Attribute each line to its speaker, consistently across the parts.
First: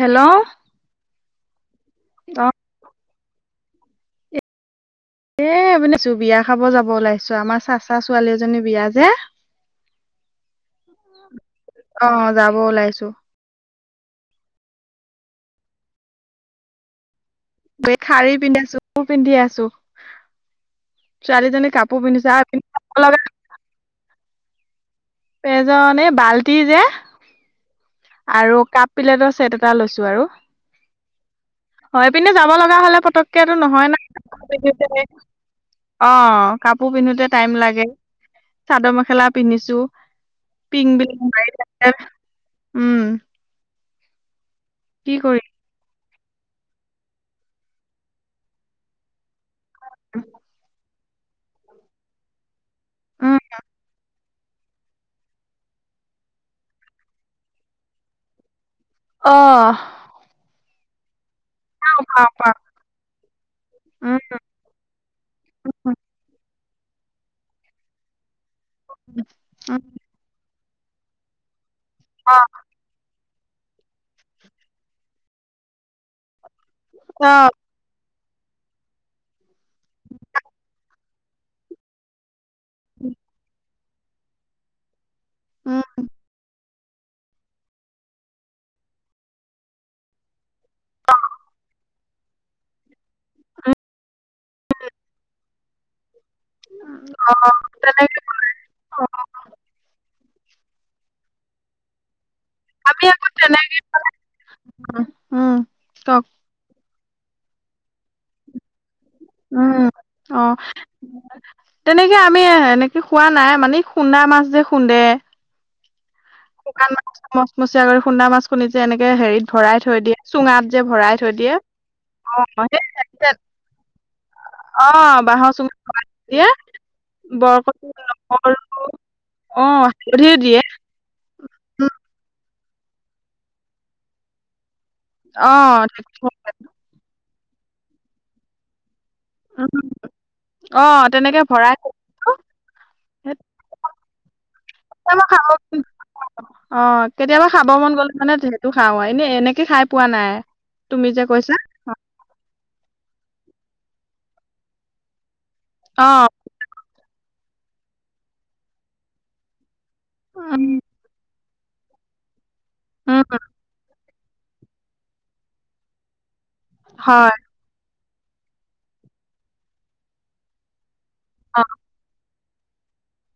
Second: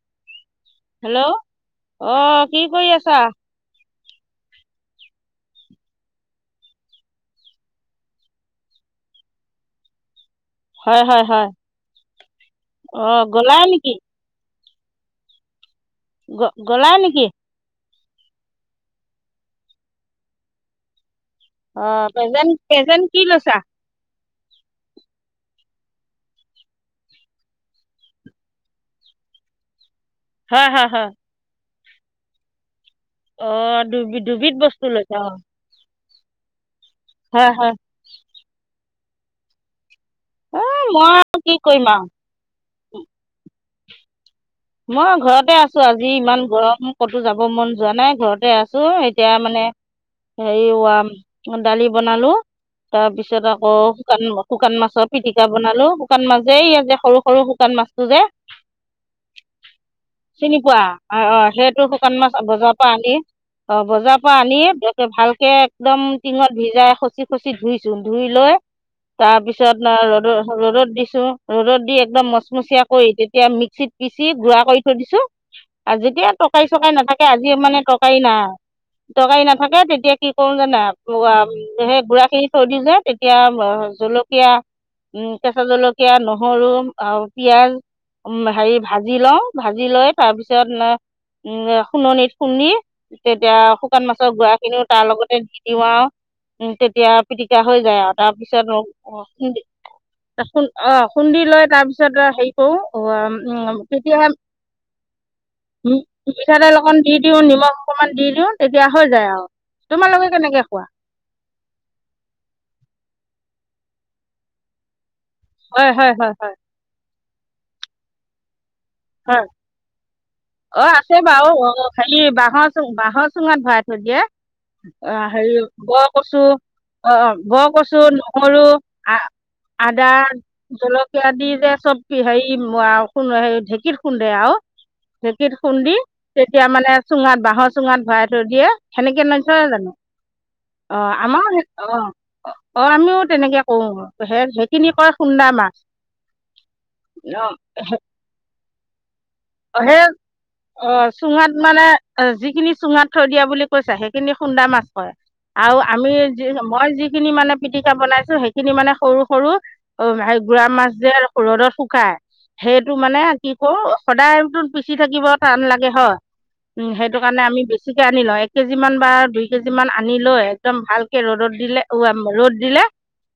Speaker 1: Hello?
Speaker 2: Hello অ', কি কৰি আছা?
Speaker 1: এই ইপিনে আছোঁ, বিয়া খাব যাব ওলাইছো আমাৰ চা চা ছোৱালী এজনী বিয়া যে।
Speaker 2: হয় হয়
Speaker 1: অ', যাব ওলাইছোঁ।
Speaker 2: গ'লায় নেকি? গ-গ'লায় নেকি?
Speaker 1: এই শাৰী পিন্ধি আছোঁ [unintelligible] পিন্ধি আছো। ছোৱালীজনী
Speaker 2: অ
Speaker 1: কাপোৰ পিন্ধিছে
Speaker 2: প্ৰেজেন্ট
Speaker 1: আৰু
Speaker 2: প্ৰেজেন্ট কি
Speaker 1: [unintelligible]
Speaker 2: লৈছা
Speaker 1: এজন এই বাল্টি যে। আৰু কাপ প্লেটৰ ছেট এটা লৈছো আৰু।
Speaker 2: হয়, হয়, হয়।
Speaker 1: অ', এইপিনে যাব লগা হ'লে
Speaker 2: অ
Speaker 1: পতককেটো নহয় নাই
Speaker 2: দুবি দুবিধ বস্তু লৈছা
Speaker 1: [unintelligible]
Speaker 2: অ
Speaker 1: অ', কাপোৰ পিন্ধোতে
Speaker 2: হয়
Speaker 1: টাইম
Speaker 2: হয়
Speaker 1: লাগে, চাদৰ-মেখেলা পিন্ধিছো।
Speaker 2: অ
Speaker 1: পিং
Speaker 2: মই আৰু কি কৰিম আৰু
Speaker 1: [unintelligible] উম। কি
Speaker 2: মই
Speaker 1: কৰি
Speaker 2: ঘৰতে আছোঁ আজি ইমান গৰম ক'তো যাব মন যোৱা নাই ঘৰতে আছোঁ। এতিয়া মানে হেৰি, দালি বনালো। তাৰ
Speaker 1: উম
Speaker 2: পিছত আকৌ শুকান শুকান মাছৰ পিটিকা বনালো, শুকান মাছ যে এইয়া যে সৰু সৰু শুকান মাছটো যে।
Speaker 1: অ'।
Speaker 2: চিনি পোৱা? অ', অ', সেইটো শুকান
Speaker 1: পাওঁ
Speaker 2: মাছ
Speaker 1: পাওঁ
Speaker 2: বজাৰৰ পৰা আনি। অ', বজাৰৰ
Speaker 1: উম
Speaker 2: পৰা আনি ভালকে
Speaker 1: উম
Speaker 2: একদম টিঙত ভিজাই খচি খচি ধুইছো, ধুই লৈ তাৰ পিছত ন ৰ'দত ৰ'দত দিছো, ৰ'দত দি একদম
Speaker 1: অ
Speaker 2: মচমচিয়া কৰি এতিয়া মিক্সিত পিচি গুড়া কৰি থৈ দিছোঁ, যেতিয়া তৰকাৰী-চৰকাৰী নাথাকে
Speaker 1: অ
Speaker 2: আজি মানে তৰকাৰি নাই, তৰকাৰী নাথাকে তেতিয়া কি কৰো জানা? সেই গুৰা খিনি থৈ দিও যে তেতিয়া জলকীয়া উম, কেঁচা জলকীয়া নহৰু আৰু পিয়াজ উম, হেৰি ভাজি লওঁ, ভাজি লৈ তাৰপিছত খুননিত খুন্দি তেতিয়া শুকান মাছৰ গুৰা খিনিও তাৰ লগতে দি দিও আৰু উম, তেতিয়া
Speaker 1: অ',
Speaker 2: পিটিকা হৈ যায়
Speaker 1: তেনেকে
Speaker 2: আৰু। তাৰপিছত
Speaker 1: অ
Speaker 2: খুন্দি খুন্দি লৈ তাৰপিছত হেৰী
Speaker 1: আমি আকৌ তেনেকে
Speaker 2: তেতিয়াহে [unintelligible]
Speaker 1: কওক
Speaker 2: মিঠাতেল অকণ দি দিওঁ, নিমখ অকণমান দি দিওঁ, তেতিয়া হৈ যায় আৰু।
Speaker 1: উম,
Speaker 2: তোমালোকে
Speaker 1: অ'।
Speaker 2: কেনেকৈ খোৱা
Speaker 1: তেনেকে আমি এনেকে খোৱা নাই, মানে খুন্দা মাছ যে খুন্দে।
Speaker 2: হয়, হয়, হয়, হয়।
Speaker 1: শুকান মাছ মচমচীয়া কৰি খুন্দা মাছ খুন্দিছে যে এনেকে হেৰিত
Speaker 2: হয়
Speaker 1: থৈ দিয়ে চুঙাত যে
Speaker 2: অঁ
Speaker 1: ভৰাই
Speaker 2: আছে
Speaker 1: থৈ
Speaker 2: বাৰু
Speaker 1: দিয়ে
Speaker 2: অঁ হেৰি বাঁহৰ চুঙ বাঁহৰ
Speaker 1: অ'।
Speaker 2: চুঙাত ভৰাই থৈ দিয়ে অ'
Speaker 1: বাঁহৰ
Speaker 2: হেৰি
Speaker 1: চুঙাত ভৰাই
Speaker 2: বৰ
Speaker 1: থৈ
Speaker 2: কচু
Speaker 1: দিয়ে
Speaker 2: অ' অ' বৰ কচু নহৰু
Speaker 1: অ',
Speaker 2: আ-আদা
Speaker 1: হালধি দিয়ে
Speaker 2: জলক কীয়া দি যে,
Speaker 1: উম,
Speaker 2: চব হেৰি [unintelligible] ঢেঁকীত খুন্দে আৰু। ঢেঁকীত
Speaker 1: অ',
Speaker 2: খুন্দি তেতিয়া মানে চুঙাত বাঁহৰ চুঙাত ভৰাই থৈ দিয়ে, সেনেকে ন থই
Speaker 1: উম,
Speaker 2: জানো, অ',
Speaker 1: তেনেকে
Speaker 2: আমাৰ
Speaker 1: ভৰাই থলো
Speaker 2: অ' অ', আমিও
Speaker 1: সেই
Speaker 2: তেনেকে কৰোঁ, সে-সেইখিনি কয়
Speaker 1: কেতিয়াবা খাব
Speaker 2: খুন্দা মাছ।
Speaker 1: অ', কেতিয়াবা
Speaker 2: অ
Speaker 1: খাব মন গ'লে মানে সেইটো খাও আৰু এনে এনে কে খাই
Speaker 2: সেই
Speaker 1: পোৱা নাই,
Speaker 2: অ
Speaker 1: তুমি যে
Speaker 2: চুঙাত
Speaker 1: কৈছা।
Speaker 2: মানে যিখিনি চুঙাত থৈ দিয়া বুলি কৈছা, সেইখিনি খুন্দা মাছ হয়, আৰু আমি
Speaker 1: অ',
Speaker 2: মই যিখিনি মানে পিটিকা বনাইছো সেইখিনি মানে সৰু সৰু অ', হেই
Speaker 1: উম,
Speaker 2: গুৰা মাছ যে ৰ'দত শুকাই, সেইটো মানে
Speaker 1: উম,
Speaker 2: সদায়টো পিচি থাকিব টান লাগে হয়, উম সেইটো
Speaker 1: হয়,
Speaker 2: কাৰণে আমি বেছিকে আনি লওঁ, এক কেজি মান বা দুই কেজি মান আনি লৈ একদম ভাল ৰ'দত
Speaker 1: অ',
Speaker 2: দিলে ওৱাই ৰ'দ দিলে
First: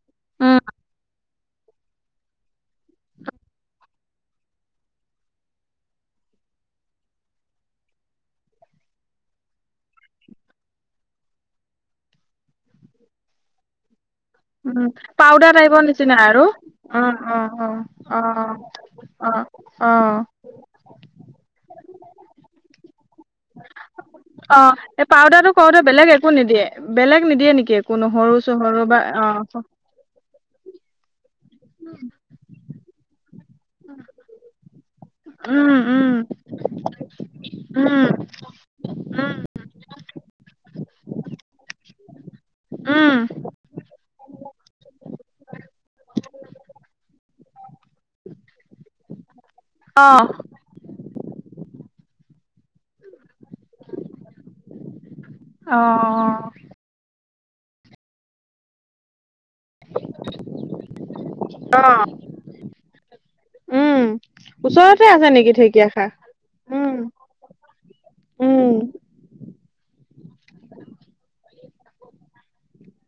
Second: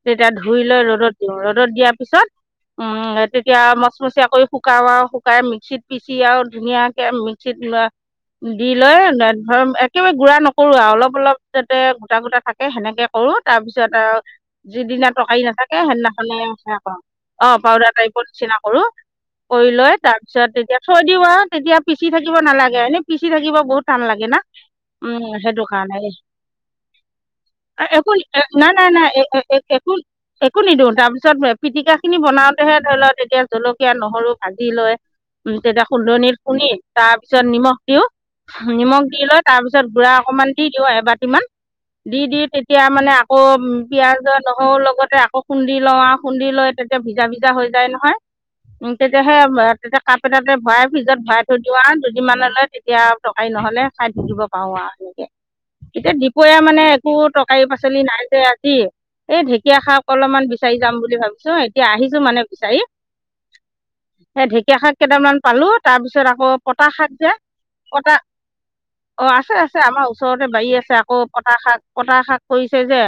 Speaker 2: তেতিয়া ধুই
Speaker 1: উম,
Speaker 2: লৈ ৰ'দত ৰ'দত দিয়াৰ পিছত উম, তেতিয়া মচমচীয়া কৈ শু শুকাও আৰু শুকাই মিক্সিত পিচি আৰু ধুনীয়াকে মিক্সিত অ দি লৈ ধৰ একেবাৰে গুৰা নকৰো আৰু অলপ যাতে গোটা গোটা থাক সেনেকে কৰোঁ তাৰপিছত আৰু
Speaker 1: উম,
Speaker 2: যিদিনা তৰকাৰি
Speaker 1: পাউদাৰ
Speaker 2: নাথাকে
Speaker 1: টাইপৰ নিচিনা
Speaker 2: সেইদিনাখনে
Speaker 1: আৰু।
Speaker 2: সেইয়া কৰো, অ' পাউদাৰ টাইপৰ নিচিনা কৰোঁ।
Speaker 1: অ',
Speaker 2: কৰি লৈ
Speaker 1: অ'।
Speaker 2: তাৰপিছত তেতিয়া থৈ দিওঁ আৰু তেতিয়া পিচি থাকিব নালাগে এনেই পিচি থাকিব বহুত টান লাগে না।
Speaker 1: অ', এই
Speaker 2: উম
Speaker 1: পউদাৰটো
Speaker 2: সেইটো
Speaker 1: কৰোঁতে
Speaker 2: কাৰণে
Speaker 1: বেলেগ একো নিদিয়ে, বেলেগ নিদিয়ে নেকি একো নহৰু চহৰু বা অ',
Speaker 2: এ-এ-এ-একো একো নিদিওঁ, তাৰপিছত পিটিকা খিনি বনাওতেহে ধৰি লওক তেতিয়া জলক কিয়া নহৰু ভাজি লৈ উম তেতিয়া খুন্দনিত খুন্দি তাৰ পিছত নিমখ দিওঁ।
Speaker 1: উম,
Speaker 2: নিমখ দি
Speaker 1: উম,
Speaker 2: লয় তাৰপিছত গুড়া অকমান দি দিওঁ এবাটিমান, দি দি তেতিয়া
Speaker 1: উম,
Speaker 2: মানে আকৌ উ পিয়াজ আৰু নহৰুৰ লগতে আকৌ খুন্দি লও আৰু খুন্দি লৈ তেতিয়া ভিজা ভিজা হৈ যায় নহয়। উম তেতিয়া সেই তেতিয়া কাপ
Speaker 1: অ',
Speaker 2: এতাতে ভৰাই ফ্ৰিজত ভৰাই থৈ দিওঁ আৰু যদি মানে লয় তেতিয়া আৰু তৰকাৰী নহলে খাই থাকিব পাৰো আৰু এনেকে। এতিয়া
Speaker 1: অ',
Speaker 2: দুপৰীয়া মানে একো তৰকাৰি পাচলি নাই যে আজি। এই ঢেঁকীয়া শাক অলপমান বিচাৰি যাম বুলি ভাবিছো এতিয়া আহিছো মানে বিচাৰি।
Speaker 1: [inaudible]
Speaker 2: এ ঢেকীয়া শাক
Speaker 1: ওচৰতে আছে
Speaker 2: কেইটামান
Speaker 1: নেকি
Speaker 2: পালো
Speaker 1: ঢেকীয়াখা?
Speaker 2: তাৰপিছত আকৌ
Speaker 1: উম,
Speaker 2: পতাহ শাক যে পটা
Speaker 1: উম,
Speaker 2: অ আছে আছে আমাৰ ওচৰতে বাৰী আছে আকৌ পটা শাক পটা শাক কৰিছে যে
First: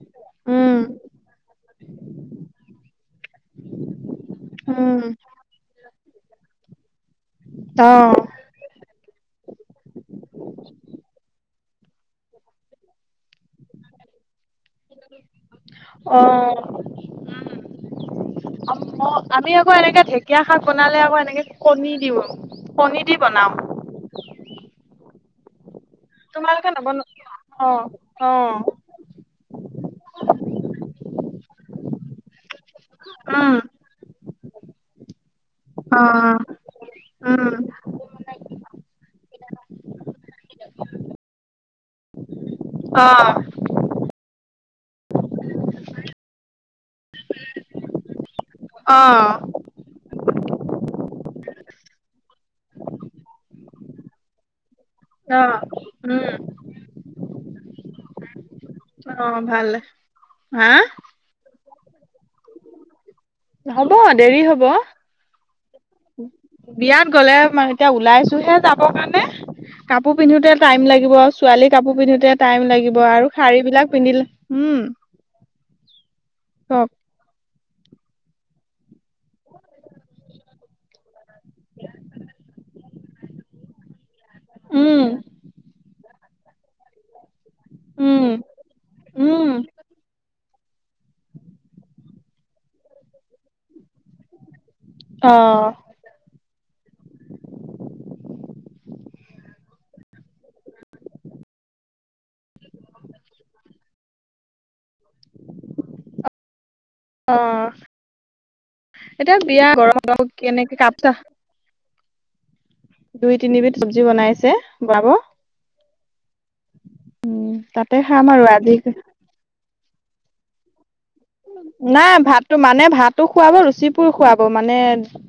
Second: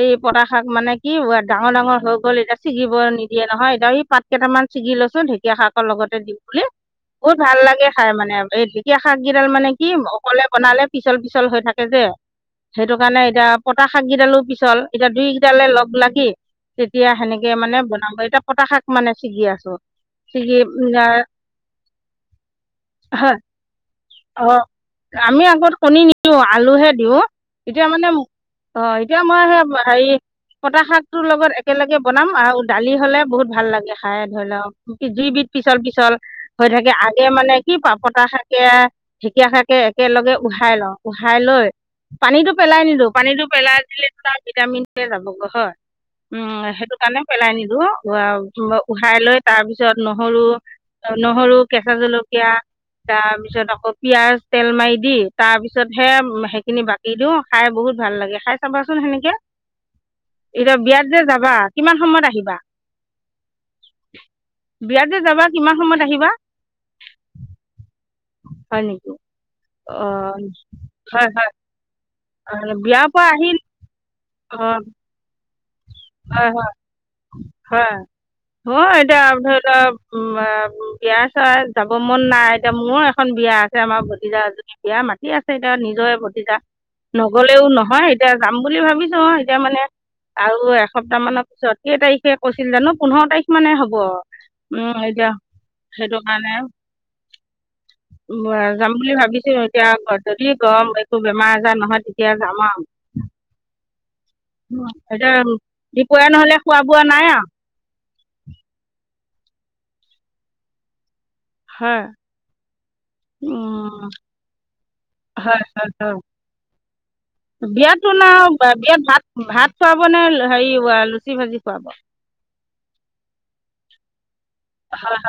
Speaker 2: এই পতা শাক
Speaker 1: উম,
Speaker 2: মানে কি ডাঙৰ ডাঙৰ হৈ গ'ল এতিয়া ছিগিব নিদিয়ে নহয় এতিয়া সেই পাত কেইটামান ছিগি
Speaker 1: উম,
Speaker 2: লৈছো ঢেকীয়া শাকৰ লগতে দিম বুলি, বহুত ভাল লাগে
Speaker 1: অ',
Speaker 2: খাই মানে আৰু এই ঢেঁক ঢেঁকীয়া শাককেইডাল মানে কি অকলে বনালে পিচল পিচল হৈ থাকে যে সেইটো কাৰণ এতিয়া পতা শাকগিদালো পিছ [inaudible] এতিয়া দুইকেইটালে লগ লাগি
Speaker 1: অ'।
Speaker 2: তেতিয়া সেনেকে মানে বনাব এতিয়া পতা শাক মানে
Speaker 1: অঁ!
Speaker 2: ছিগি
Speaker 1: আমি
Speaker 2: আছো
Speaker 1: আকৌ এনেকে ঢেকীয়া
Speaker 2: ছিগি
Speaker 1: শাক
Speaker 2: উম,
Speaker 1: বনালে
Speaker 2: আ,
Speaker 1: আকৌ এনেকে কণী দিওঁ, কণী দি
Speaker 2: হয়
Speaker 1: বনাওঁ।
Speaker 2: অ আমি আগত কণী নিদিওঁ
Speaker 1: তোমালোকে
Speaker 2: আলুহে দিওঁ
Speaker 1: নবনোৱা অ
Speaker 2: এতিয়া মানে
Speaker 1: অ
Speaker 2: অ এতিয়া মই সেই হাৰি পটা শাকটোৰ লগত একেলগে বনাম আৰু দালি হ'লে বহুত
Speaker 1: উম
Speaker 2: ভাল লাগে। খাই ধৰি লওক দুইবিধ
Speaker 1: অ
Speaker 2: পিছল-পিছল হৈ থাকে আগে মানে
Speaker 1: উম
Speaker 2: কি পতা শাক তেতিয়া ঢেকীয়া শাকে একেলগে উহাই লওঁ, উহাই লৈ পানীটো পেলাই
Speaker 1: অ
Speaker 2: নিদিওঁ পানীটো পেলাই দিলে তাৰ ভিটামিনৱে যাব। হয়, উম সেইটো কাৰণে পেলাই নিদিওঁ
Speaker 1: অ
Speaker 2: উহাই লৈ তাৰ তাৰ পিছত নহৰু-নহৰু, কেঁচা জলকীয়া তাৰ পিছত আকৌ পিঁয়াজ তেল মাৰি দি
Speaker 1: অ
Speaker 2: তাৰ পিছতহে
Speaker 1: উম
Speaker 2: সেইখিনি বাকি দিওঁ খাই বহুত ভাল লাগে, খাই চাবা চোন সেনেকে।
Speaker 1: ভালে। হা!
Speaker 2: বিয়াত এতিয়া যাবা, কিমান সময়ত আহিবা?
Speaker 1: হ'ব দেৰি হ'ব।
Speaker 2: বিয়াত যে যাবা কিমান সময়ত আহিবা
Speaker 1: বিয়াত গ'লে মই এতিয়া ওলাইছোঁ। হে
Speaker 2: হয়
Speaker 1: যাবৰ
Speaker 2: নেকি
Speaker 1: কাৰণে কাপোৰ
Speaker 2: অঁ
Speaker 1: পিন্ধোতে টাইম লাগিব
Speaker 2: হয়
Speaker 1: আৰু
Speaker 2: হয়
Speaker 1: ছোৱালী কাপোৰ পিন্ধো [unintelligible]
Speaker 2: অ,
Speaker 1: টাইম লাগিব
Speaker 2: বিয়াৰ পৰা
Speaker 1: আৰু
Speaker 2: আহি
Speaker 1: শাৰী বিলাক পিন্ধিলে
Speaker 2: অঁ
Speaker 1: উম
Speaker 2: হয়-হয়,
Speaker 1: কওক
Speaker 2: হয়। অ! এতিয়া ধৰি লৱ উম বিয়া চৰা যাব মন নাই এতিয়া মোৰো এখন বিয়া আছ আছে আমাৰ ভতিজা এজনী বিয়া
Speaker 1: উম
Speaker 2: মাতি আছে এতিয়া নিজৰে ভতিজা। নগ'লেও নহয়
Speaker 1: উম
Speaker 2: এতিয়া যাম বুলি ভাবিছোঁ
Speaker 1: উম
Speaker 2: এতিয়া মানে আৰু এসপ্তাহ মানৰ পিছত কেই তাৰিখে কৈছিল জানো পোন্ধৰ তাৰিখ মানে হ'ব। উম! এতিয়া
Speaker 1: অ
Speaker 2: সেইটো কাৰণে
Speaker 1: [inaudible]
Speaker 2: [unintelligible] যাম বুলি ভাবিছোঁ এতিয়া যদি গৰম একো বেমাৰ আজাৰ নহয় তেতিয়া যাম আৰু। উম এতিয়া দুপৰীয়া নহ'লে খোৱা বোৱা নাই আৰু।
Speaker 1: অ এতিয়া বিয়া ঘৰ [unintelligible] কেনেকে কাপ চা
Speaker 2: হয়।
Speaker 1: দুই-তিনিবিধ চব্জি বনাইছে খোৱাব।
Speaker 2: হয়-হয়-হয়,
Speaker 1: উম, তাতে
Speaker 2: বিয়াত
Speaker 1: খাম আৰু
Speaker 2: বনাওঁ
Speaker 1: আজি
Speaker 2: বিয়াত ভাত ভাত খোৱাব নে হেৰি আহ‌ লুচি ভাজি? খুৱাব
Speaker 1: নাই ভাতটো মানে ভাতো খোৱাব, লুচি [inaudible] খুৱাব মানে
Speaker 2: হয় হয়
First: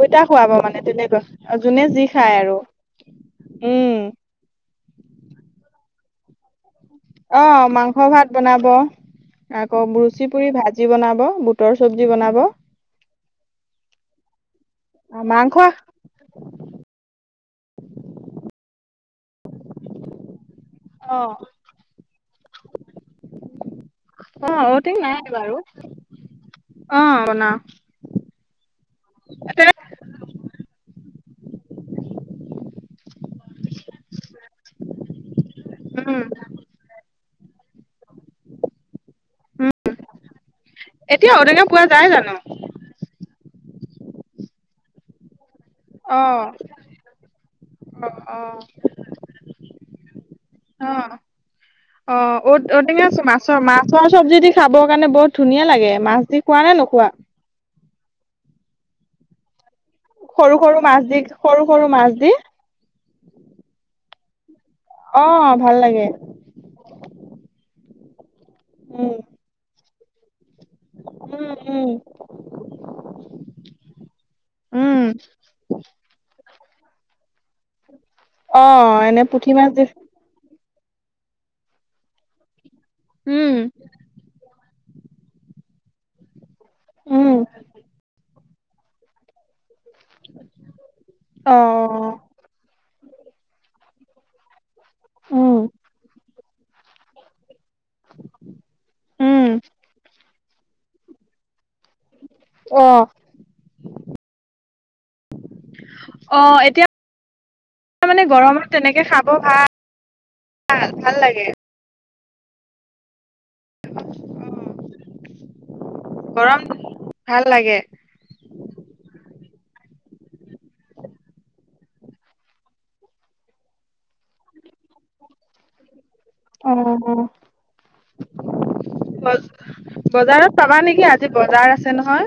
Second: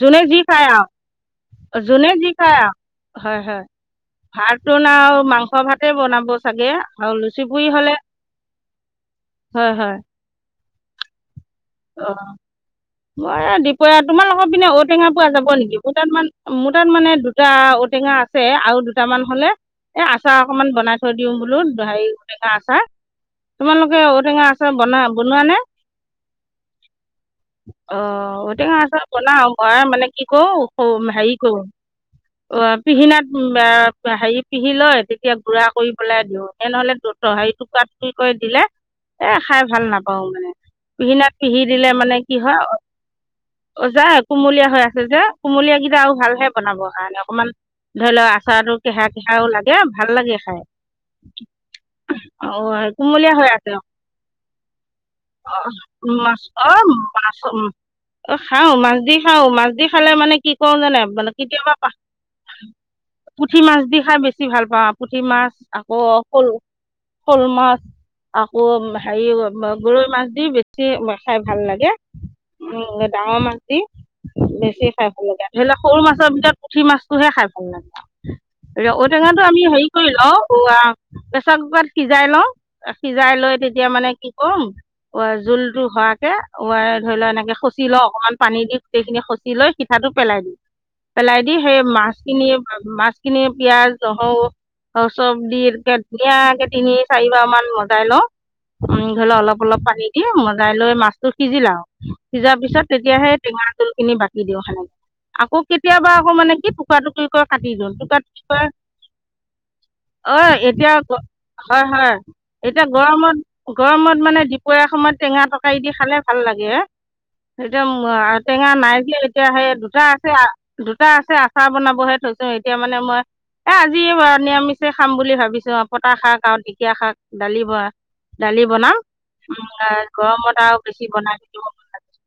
Speaker 2: যোনে যি
Speaker 1: খুৱাব
Speaker 2: খায়
Speaker 1: মানে
Speaker 2: আৰু
Speaker 1: তেনেকুৱা যোনে যি খায় আৰু।
Speaker 2: হয়-হয়,
Speaker 1: উম
Speaker 2: ভাতটো ন আৰু মাংস ভাতে বনাব চাগে? আৰু লুচি
Speaker 1: অঁ!
Speaker 2: পুৰি হ'লে
Speaker 1: মাংস ভাত বনাব।
Speaker 2: হয়
Speaker 1: আকৌ
Speaker 2: হয়
Speaker 1: ৰুচি পুৰি ভাজি বনাব, বুটৰ
Speaker 2: অ
Speaker 1: চব্জি বনাব।
Speaker 2: মই এই দুপৰীয়া তোমালোকৰ পিনে ঔটেঙা পোৱা যাব
Speaker 1: মাংস
Speaker 2: নেকি? মোৰটাত মানে দুটা ঔটেঙা আছে আৰু দুটামান হ'লে এই আচাৰ অকমান বনাই থৈ
Speaker 1: অ
Speaker 2: দিওঁ বোলো হেৰি ঔ টেঙা আচাৰ। তোমালোকে ঔটেঙা
Speaker 1: অ
Speaker 2: আচাৰ বনা বনোৱা নে?
Speaker 1: অঁ বনাওঁ।
Speaker 2: অঁ ঔটেঙা আচাৰ বনাওঁ মানে কি কৰোঁ [unintelligible] হেৰি কৰোঁ। অ পিহিনাত [unintelligible] হেৰি পিহি লয় তেতিয়া গুড়া কৰি
Speaker 1: উম
Speaker 2: পেলাই দিওঁ। এনেহ'লে ত হেৰি টুকুৰা টুকুৰি কৰি দিলে এ খাই
Speaker 1: উম
Speaker 2: ভাল নাপাওঁ মানে। পিহিনাাক
Speaker 1: এতিয়া
Speaker 2: পিহি
Speaker 1: ঔটেঙা পোৱা
Speaker 2: দিলে
Speaker 1: যায়
Speaker 2: মানে
Speaker 1: জানো
Speaker 2: [unintelligible] কুমলীয়া হৈ আছে যে, কুমলীয়া [unintelligible] [unintelligible] আৰু
Speaker 1: অ
Speaker 2: ভালহে বনাবৰ কাৰণে, অকমান
Speaker 1: অ
Speaker 2: ধৰি লওঁক
Speaker 1: অ
Speaker 2: আচাৰটো কেহা-কেহাও লাগে ভাল লাগে খাই।
Speaker 1: অ অ ঔ
Speaker 2: সেই
Speaker 1: টেঙা [unintelligible]
Speaker 2: কুমলীয়া হৈ
Speaker 1: মাছৰ
Speaker 2: আছে অ',
Speaker 1: মাছৰ চব্জি দি খাব কাৰণে বহুত ধুনীয়া লাগে, মাছ দি খোৱা নে নোখোৱা?
Speaker 2: মাছ উ অ খাওঁ মাছ দি খাওঁ মাছ দি খালে মানে কি
Speaker 1: সৰু
Speaker 2: কৰো
Speaker 1: সৰু
Speaker 2: জানে
Speaker 1: মাছ দি
Speaker 2: মানে
Speaker 1: সৰু
Speaker 2: কেতিয়াবা
Speaker 1: সৰু মাছ দি
Speaker 2: পুঠি মাছ দি খাই বেছি ভাল পাওঁ পুঠি
Speaker 1: অ
Speaker 2: মাছ
Speaker 1: ভাল
Speaker 2: আকৌ
Speaker 1: লাগে
Speaker 2: শ'ল শ'ল মাছ, আকৌ
Speaker 1: উম
Speaker 2: হেৰি গৰৈ মাছ দি [unintelligible] [unintelligible] খাই
Speaker 1: উম
Speaker 2: ভাল লাগে,
Speaker 1: উম
Speaker 2: উ ডাঙৰ। [unintelligible] বেছি
Speaker 1: উম
Speaker 2: খাই ভাল লাগে। ধৰি লক সৰু মাছৰ ভিতৰত পুঠি মাছটোহে খাই ভাল। [unintelligible]
Speaker 1: অ
Speaker 2: ৰ ঔ
Speaker 1: এনে
Speaker 2: টেঙাটো
Speaker 1: পুঠি
Speaker 2: আমি
Speaker 1: মাছ দি
Speaker 2: হেৰি কৰি লও, [unintelligible] প্ৰেচাৰ কুকাৰত সিজাই লওঁ, সিজাই লৈ
Speaker 1: উম
Speaker 2: তেতিয়া মানে কি ক'ম, [unintelligible] জোলটো হোৱাকে, [unintelligible] ধৰি লোৱা
Speaker 1: উম
Speaker 2: এনেকে খচি লওঁ, অকনমান পানী দি গোটেইখিনি খচি লৈ পিঠাটো পেলাই দিম। পেলাই দি
Speaker 1: অ
Speaker 2: সেই মাছখিনি পিঁয়াজ, নহৰু, [unintelligible] চব
Speaker 1: উম
Speaker 2: দি [unintelligible] ধুনীয়াকে তিনি চাৰিবাৰ মান [unintelligible] লওঁ, ধৰি ল
Speaker 1: উম
Speaker 2: অলপ পানী দি মজাই লৈ মাছটো সিজিল আও সিজাৰ পিছত
Speaker 1: অ
Speaker 2: তেতিয়াহে টেঙা [unintelligible] খিনি বাকি দিওঁ [unintelligible] আকৌ কেতিয়াবা আকৌ
Speaker 1: অ
Speaker 2: মানে কি,
Speaker 1: এতিয়া
Speaker 2: টুকুৰা-টুকুৰি কৈ কাটি দিওঁ
Speaker 1: মানে
Speaker 2: টু
Speaker 1: গৰমত তেনেকে খাব ভাল
Speaker 2: অ এতিয়া
Speaker 1: ভাল
Speaker 2: [unintelligible]
Speaker 1: লাগে
Speaker 2: হয় হয়, এতিয়া গৰমত-গৰমত মানে দপৰীয়া সময়ত টেঙা [unintelligible] খালে ভাল
Speaker 1: গৰম
Speaker 2: লাগে,
Speaker 1: ভাল লাগে
Speaker 2: [unintelligible] টেঙা নাই [unintelligible] এতিয়া সেই দুটা আছে, দুটা আছে আচাৰ বনাবহে থৈছোঁ, এতিয়া মানে মই এ আজি নিৰামিষে খাম বুলি ভাবিছো পতা শাক [unintelligible]
Speaker 1: অ
Speaker 2: ঢেকীয়া শাক দালি ব দালি বনাম, উম
Speaker 1: বজাৰত
Speaker 2: গৰমত
Speaker 1: পাবা
Speaker 2: আৰু বেছি
Speaker 1: নেকি আজি
Speaker 2: বনাই দিব
Speaker 1: বজাৰ আছে নহয়?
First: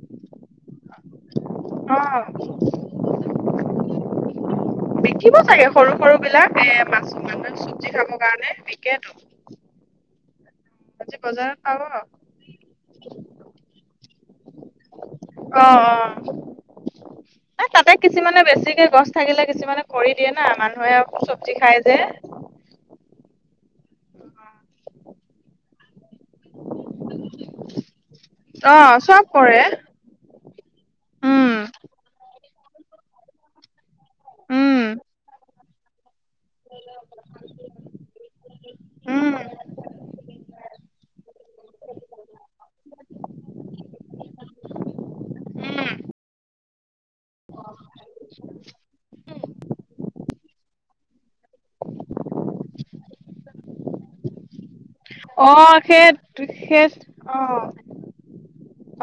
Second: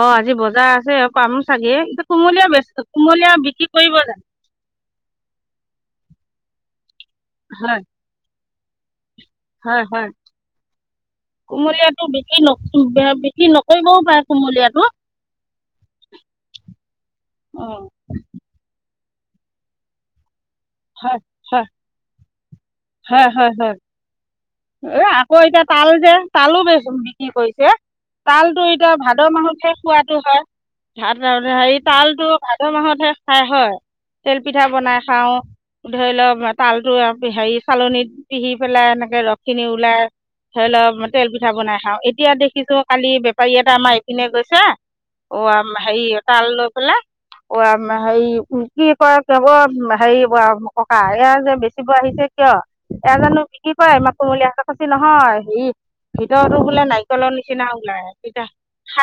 Speaker 2: অ আজি বজাৰ আছে [unintelligible] পামো চাগে, কিন্তু
Speaker 1: অ
Speaker 2: কুমলীয়া বে কুমলীয়া বিক্ৰী কৰিব জানো?
Speaker 1: বিকিব চাগে সৰু সৰু বিলাক, এ মাছ, মানহে
Speaker 2: হয়
Speaker 1: চব্জি খাব কাৰণে [unintelligible]
Speaker 2: হয় হয়,
Speaker 1: আজি বজাৰত পাব অ
Speaker 2: কুমলীয়াটো [unintelligible] বিক্ৰী নকৰিবও পাৰে কুমলীয়াটো।
Speaker 1: অ অ
Speaker 2: অ
Speaker 1: এই তাতে কিছুমানে বেছিকে গছ থাকিলে কিছুমানে কৰি দিয়ে না, মানুহে
Speaker 2: হয়
Speaker 1: [unintelligible] চব্জি
Speaker 2: হয়
Speaker 1: খাই যে!
Speaker 2: হয় হয় হয়। এ আকৌ এতিয়া তাল যে, তালো [unintelligible] বিক্ৰী কৰিছে। তালতো
Speaker 1: অ
Speaker 2: এতিয়া
Speaker 1: চব
Speaker 2: ভাদ
Speaker 1: কৰে।
Speaker 2: মাহতে খোৱাতো হয়।
Speaker 1: উম
Speaker 2: [unintelligible] তালতটো আদ মাহতহে খাই হয়! তেল পিঠা
Speaker 1: উম।
Speaker 2: বনাই খাওঁ, ধৰি লওক, তালতো হেৰি চালনিত পিহি পেলাই এনেকে
Speaker 1: উম
Speaker 2: ৰস খিনি ওলাই ধৰি লওক তেল পিঠা বনাই খাওঁ, এতিয়া দেখিছো কালি বেপাৰী এটা আমাৰ এইপিনে গৈছে‌ অ'
Speaker 1: উম
Speaker 2: হেৰি তাল লৈ পেলাই, [unintelligible] হেৰি কি কয়, [unintelligible] হেৰি ককা, এয়া যে বেচিব আহিছে কিয়? এয়া জানো বিকি কৰে! ইমান মাকুমলীয়া [unintelligible] [unintelligible] নহয়
Speaker 1: অ
Speaker 2: সি
Speaker 1: সেই
Speaker 2: ভিতৰতো বোলে
Speaker 1: সেই
Speaker 2: নাৰিকলৰ
Speaker 1: অ।
Speaker 2: নিচিনা ওলায়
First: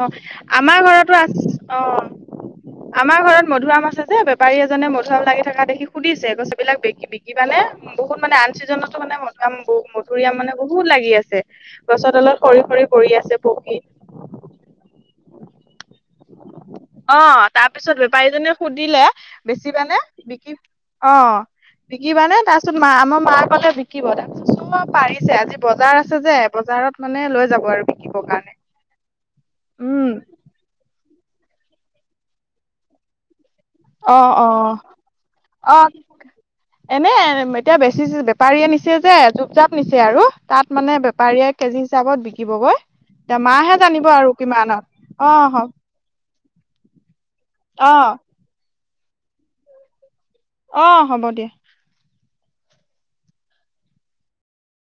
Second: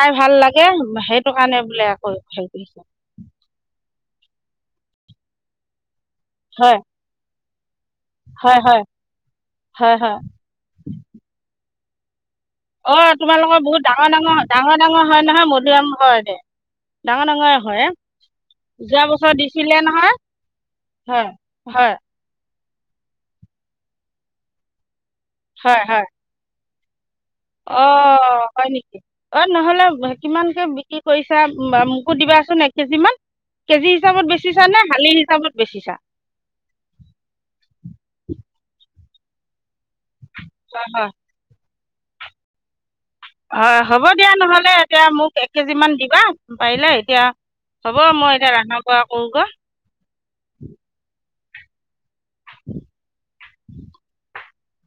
Speaker 1: অ
Speaker 2: ভাল লাগে,
Speaker 1: আমাৰ ঘৰতো
Speaker 2: সেইটো
Speaker 1: আছ
Speaker 2: কাৰণে বোলে
Speaker 1: অ।
Speaker 2: আকৌ হেৰি কৰিছে।
Speaker 1: আমাৰ ঘৰত মধুৰাম আছে যে, বেপাৰী এজনে মধুৰাম লাগি থকা দেখি সুধিছে, গছ
Speaker 2: হয়
Speaker 1: এইবিলাক বিক- বিকিবানে বহুত মানে আন
Speaker 2: হয় হয়
Speaker 1: চিজনতো মধুৰাম
Speaker 2: হয় হয়
Speaker 1: মধুৰিআম মানে বহুত লাগি আছে। গছৰ তলত খৰি, খৰি পৰি আছে পকি।
Speaker 2: ডাঙ ডাঙৰ, ডাঙৰ ডাঙৰ, হয় নহয় মধুৰিআম ঘৰতে।
Speaker 1: অ', তাৰপিছত বেপাৰীজনীয়ে
Speaker 2: যোৱা
Speaker 1: সুধিলে,
Speaker 2: বছৰ দিছিলে
Speaker 1: বেছিবানে
Speaker 2: নহয়
Speaker 1: বিক
Speaker 2: হয়
Speaker 1: অ',
Speaker 2: হয়
Speaker 1: বিকিবানে তাৰ মা আমাৰ মাৰ ক'লে বিকিব [unintelligible] পাৰিছে আজি বজাৰ আছে যে, বজাৰত মানে লৈ যাব আৰু বিকিবৰ
Speaker 2: অ'
Speaker 1: কাৰণে
Speaker 2: হয় নেকি, অ'
Speaker 1: উম
Speaker 2: নহ'লে কিমানকে বিক্ৰী কৰিছা, মোকো দিবাচোন এক কেজি মান। কেজি
Speaker 1: অ
Speaker 2: হিচাপত বেছিচা নে,
Speaker 1: অ
Speaker 2: শালি হিচাপত
Speaker 1: অ
Speaker 2: বেছিচা?
Speaker 1: এনে এতিয়া বেছি, বেপাৰীয়ে নিছে যে এযোৰ জাপ নিছে আৰু, তাত
Speaker 2: হয়
Speaker 1: মানে
Speaker 2: হয়
Speaker 1: বেপাৰীয়ে কেজি হিচাপত বিকিবগৈ। এতিয়া মাহে
Speaker 2: হয়, হ'ব
Speaker 1: জানিব আৰু
Speaker 2: দিয়া নহ'লে
Speaker 1: কিমানত
Speaker 2: এতিয়া মোক
Speaker 1: অ'
Speaker 2: এক
Speaker 1: হ
Speaker 2: কেজি মান দিবা পাৰিলে এতিয়া, হ'ব
Speaker 1: অ'
Speaker 2: মই এতিয়া ৰান্ধা বঢ়া কৰো গৈ।
Speaker 1: অ', হ'ব দিয়া।
Speaker 2: [inaudible]